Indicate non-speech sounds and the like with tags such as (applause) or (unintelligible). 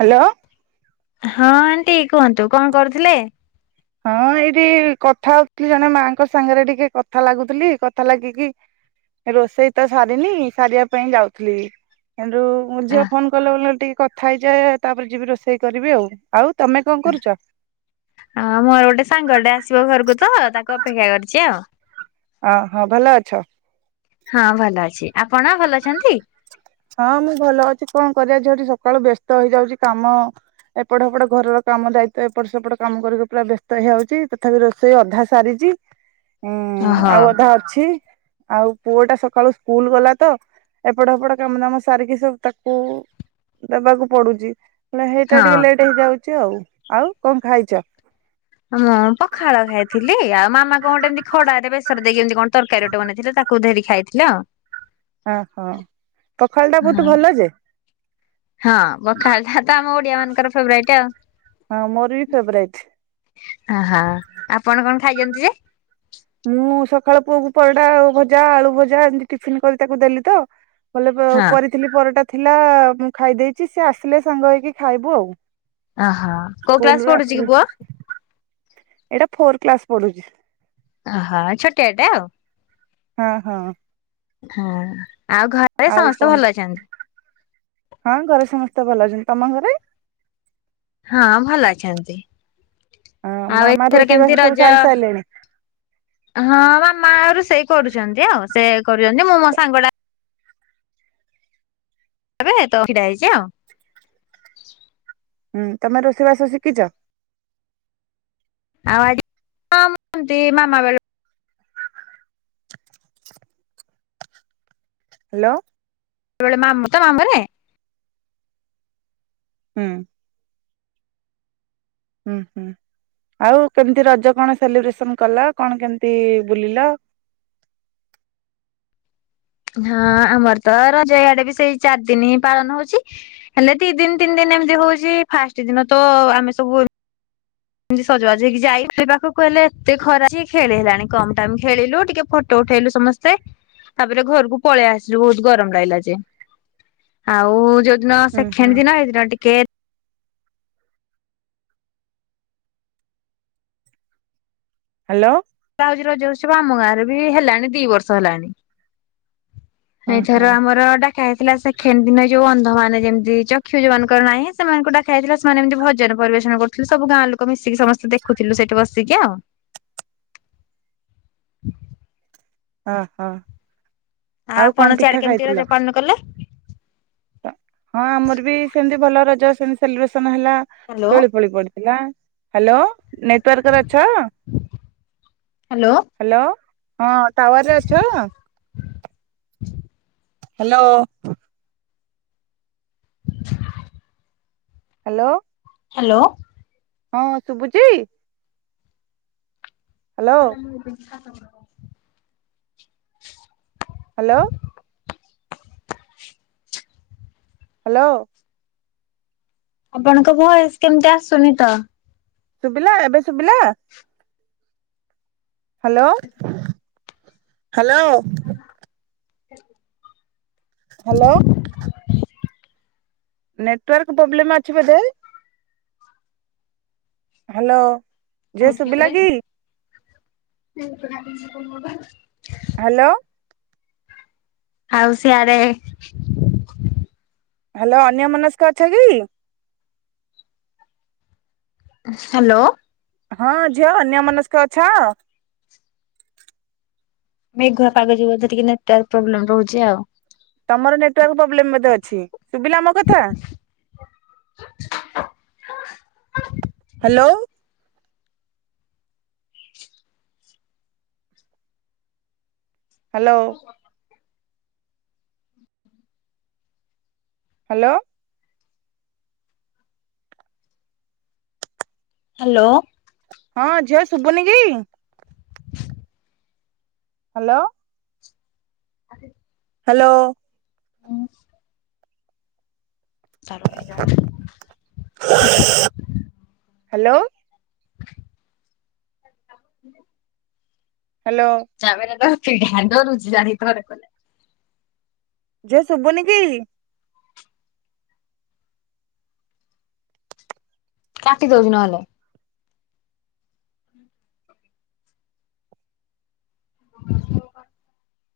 Hello ହଁ aunty କୁହନ୍ତୁ କଣ କରୁଥିଲେ? ହଁ ଏଇଠି କଥା ହଉଥିଲି ଜଣେ ମାଙ୍କ ସାଙ୍ଗରେ ଟିକେ କଥା ଲାଗୁଥିଲି କଥା ଲାଗିକି ରୋଷେଇ ତ ସାରିନି ସାରିବା ପାଇଁ ଯାଉଥିଲି କିନ୍ତୁ ମୋ ଝିଅ ଫୋନ କଲେ ବଲେ ଟିକେ କଥା ହେଇଯାଏ ତାପରେ ଯିବି ରୋଷେଇ କରିବି ଆଉ ଆଉ ତମେ କଣ କରୁଛ? ହଁ ମୋର ଗୋଟେ ସାଙ୍ଗ ଟେ ଆସିବ ଘରକୁ ତ ତାକୁ ଅପେକ୍ଷା କରିଛି ଆଉ ଅ ହଁ ଭଲ ଅଛ ହଁ ଭଲ ଅଛି ଆପଣ ଭଲ ଅଛନ୍ତି? ହଁ ମୁଁ ଭଲ ଅଛି କଣ କରିବା ଝିଅ ଟି ସକାଳୁ ବ୍ୟସ୍ତ ହେଇଯାଉଛି କାମ ଏପଟ ସେପଟ ଘରର କାମ ଦାୟିତ୍ୱ ଏପଟ ସେପଟ କାମ କରିକି ପୁରା ବ୍ୟସ୍ତ ହେଇଯାଉଛି ତଥାପି ରୋଷେଇ ଅଧା ସାରିଚି ହୁଁ ଓହୋ ଆଉ ଅଧା ଅଛି ଆଉ ପୁଅଟା ସକାଳୁ ସ୍କୁଲ ଗଲା ତ ଏପଟ ହେପଟ କାମଦାମ ସାରିକି ସବୁ ତାକୁ ଦେବାକୁ ପଡୁଚି ହେଲେ ହେଇଟା ହଁ ଟିକେ ଲେଟ୍ ହେଇଯାଉ ଚି ଆଉ ଆଉ କଣ ଖାଇଚ? ହଁ ମୁଁ ପଖାଳ ଖାଇଥିଲି ଆଉ ମାମା କଣ ଗୋଟେ ଏମତି ଖଡାରେ ବେସର ଦେଇକି ଏମିତି କଣ ତରକାରୀ ଗୋଟେ ବନେଇଥିଲେ ତାକୁ ଦେରି ଖାଇଥିଲି ଆଉ ଓହୋ ପଖାଳ ଟା ହଁ ବହୁତ ଭଲ ଯେ ହଁ ପଖାଳଟା ତ ଆମ ଓଡିଆ ମାନଙ୍କର ଫେବରାଇଟ ଆଉ ହଁ ମୋର ବି ଫେବରାଇଟ ଅହ ଆପଣ କଣ ଖାଇଛନ୍ତି ଯେ? ମୁଁ ସକାଳ ପୁଅକୁ ପରଟା ଆଉ ଭଜା ଆଳୁ ଭଜା ଏମିତି ଟିଫିନ୍ କରି ତାକୁ ଦେଲି ତ (unintelligible) ଭ ହଁ କରିଥିଲି ପରଟା ଥିଲା ମୁଁ ଖାଇଦେଇଚି ସେ ଆସିଲେ ସାଙ୍ଗ ହେଇକି ଖାଇବୁ ଆଉ ଆହ କୋଉ ସ୍କୁଲ ରୁ କ୍ଲାସ ପଢୁଚି ଆସିଲେ କି ପୁଅ? ଏଇଟା ଫୋର କ୍ଲାସ ପଢୁଚି ଆହ ଛୋଟିଆଟେ ଆଉ ହଁ ହଁ। ହଁ ଆଉ ଘର ଆଉ କଣ ହଁ ଘରେ ସମସ୍ତେ ଭଲ ଅଛନ୍ତି ତମ ଘରେ? ହଁ ଭଲ ଅଛନ୍ତି। ହଁ ଆଉ ମାମା ଏଥର କେମିତି ରୋଷେଇବାସ ସବୁ ରଜ ସାରି ସାରିଲେଣି ହଁ ମାମା ରୁସେଇ କରୁଚନ୍ତି ଆଉ ସେ କରୁଛନ୍ତି ମୁଁ ମୋ ସାଙ୍ଗ ଟା ଏବେ ତ ଛିଡା ହେଇଛି ଆଉ। ହୁଁ ତମେ ରୋଷେଇବାସ ଶିଖିଚ? ଆଉଜିତି ମାାମ ବେଳ ହ୍ୟାଲୋ। ସେବେଳେ ମାମୁ ତ ମାମୁ ରେ - ହୁଁ। ହୁଁ ହୁଁ ଆଉ କେମିତି ରଜ କଣ ସେଲିବ୍ରେସନ କଲ କଣ କେମିତି ବୁଲିଲ? ହଁ ଆମର ତ ରଜ ଆଡେ ବି ସେଇ ଚାରି ଦିନ ହିଁ ପାଳନ ହଉଛି। ହେଲେ ଦି ଦିନ ତିନି ଦିନ ଏମିତି ହଉଛି ଫାଷ୍ଟ ଦିନ ତ ଆମେ ସବୁ ଏମିତି ସଜବାଜ ହେଇି ଯାଇ ସେ ପାଖକୁ କହେ ଏତେ ଖରାପ ଖେଳି ହେଲାଣି କମ ଟାଇମ ଖେଳିଲୁ ଟିକେ ପଟ ଉଠେଇଲୁ ସମସ୍ତେ ତାପରେ ଘରକୁ ପଳେଇ ଆସିଲୁ ବହୁତ ଗରମ ଲାଗିଲା ଯେ ଆଉ ଯୋଉଦିନ ହୁଁ ସେ ହୁଁ ଖଣିଦିନ ଏଇଦିନ ଟିକେ ହ୍ୟାଲୋ। ଉ ରଜ ହଛି ବା ଆମ ଗାଁରେ ବି ହେଲାଣି ଦି ବର୍ଷ ହେଲାଣି। ହୁଁ ହୁଁ ଏଇଥର ଆମର ଡା ଖାଇଥିଲା ସେ ଖେ ଦିନ ଯୋଉ ଅନ୍ଧ ମାନ ଯେମିତି ଚକ୍ଷୁ ଯୋଉାନଙ୍କର ନାହିଁ ସେମାନଙ୍କଟା ଯାଇଥିଲା। ମେ ଏମିତି ଭଜନ ପରିବେଷ କରୁଥିଲେ ସବୁ ଗାଁ ଲୋକ ମିଶିକି ସମସ୍ତେ ଦେଖୁଥିଲୁ ସେଠି ବସିକି ଆଉ। (inaudible) ଓହୋ ଆଉ କଣ ପିଠା ଖାଇଥିଲ? ମନା କଲେ। ହଁ ଆମର ବି ସେମତି ଭଲ ରଜ ସେମିତି ସେଲିବ୍ରେସନ ହେଲା ହ୍ୟାଲୋ ଦୋଳି ପୋଳି ପଡିଥିଲା। ହ୍ୟାଲୋ ନେଟୱାର୍କ ର ଅଛ? ହ୍ୟାଲୋ ହଁ ଟାୱାର ରେ ଅଛ? ହ୍ୟାଲୋ। (inaudible) ହ୍ୟାଲୋ। ହ୍ୟାଲୋ। ହଁ ଶୁଭୁଛି? ହ୍ୟାଲୋ ତା ମୁଁ ଖ- ହ୍ୟାଲୋ। ହ୍ୟାଲୋ। ଆପଣଙ୍କ ଭଏସ କେମିତି ଆସୁନି ତ? ଶୁଭିଲା ଏବେ ଶୁଭିଲା? Hello hello. ହ। ହ୍ୟାଲୋ। ନେଟୱାର୍କ ପ୍ରୋବ୍ଲେମ୍ ଅଛି ବୋଧେ? ହ୍ୟାଲୋ ଝିଅ ଶୁଭିଲା କି? ସେଇ- ହ୍ୟାଲୋ। ଆଉ ସିଆଡେ ହ୍ୟାଲୋ ଅନ୍ୟ ମନସ୍କ ଅଛ କି ହ୍ୟାଲୋ। ହଁ ଝିଅ ଅନ୍ୟ ମନସ୍କ ଅଛ। ମେଘୁଆ ର ପାାଗ ଯିବ ବୋଧ ଟିକେ ନେଟାର୍ ପ୍ରୋବ୍ଲେମ ରହୁଛି ଆଉ। ତମର ନେଟୱାର୍କ ପ୍ରୋବ୍ଲେମ ବୋଧେ ଅଛି। ଶୁବିଲା ମୋ କଥା। (unintelligible) ହ୍ୟାଲୋ। ହ୍ୟାଲୋ। (unintelligible) ହ୍ୟାଲୋ। ହ୍ୟାଲୋ। ହଁ ଝିଅ ଶୁଭୁନି କି? (unintelligible) ହ୍ୟାଲୋ। (unintelligible) ହ୍ୟାଲୋ। ହୁଁ। ଚାଲୁ ହେଇଗଲୁଣି। ହ୍ୟାଲୋ। (inaudible) ହ୍ୟାଲୋ। ଜାମ ତଣ୍ଡ ରରୁଛି ଜାଣିିଥରେ କଲେ। ଝିଅ ଶୁଭୁନି କି? କାଟିଦଉଛି ନହେଲେ। (unintelligible)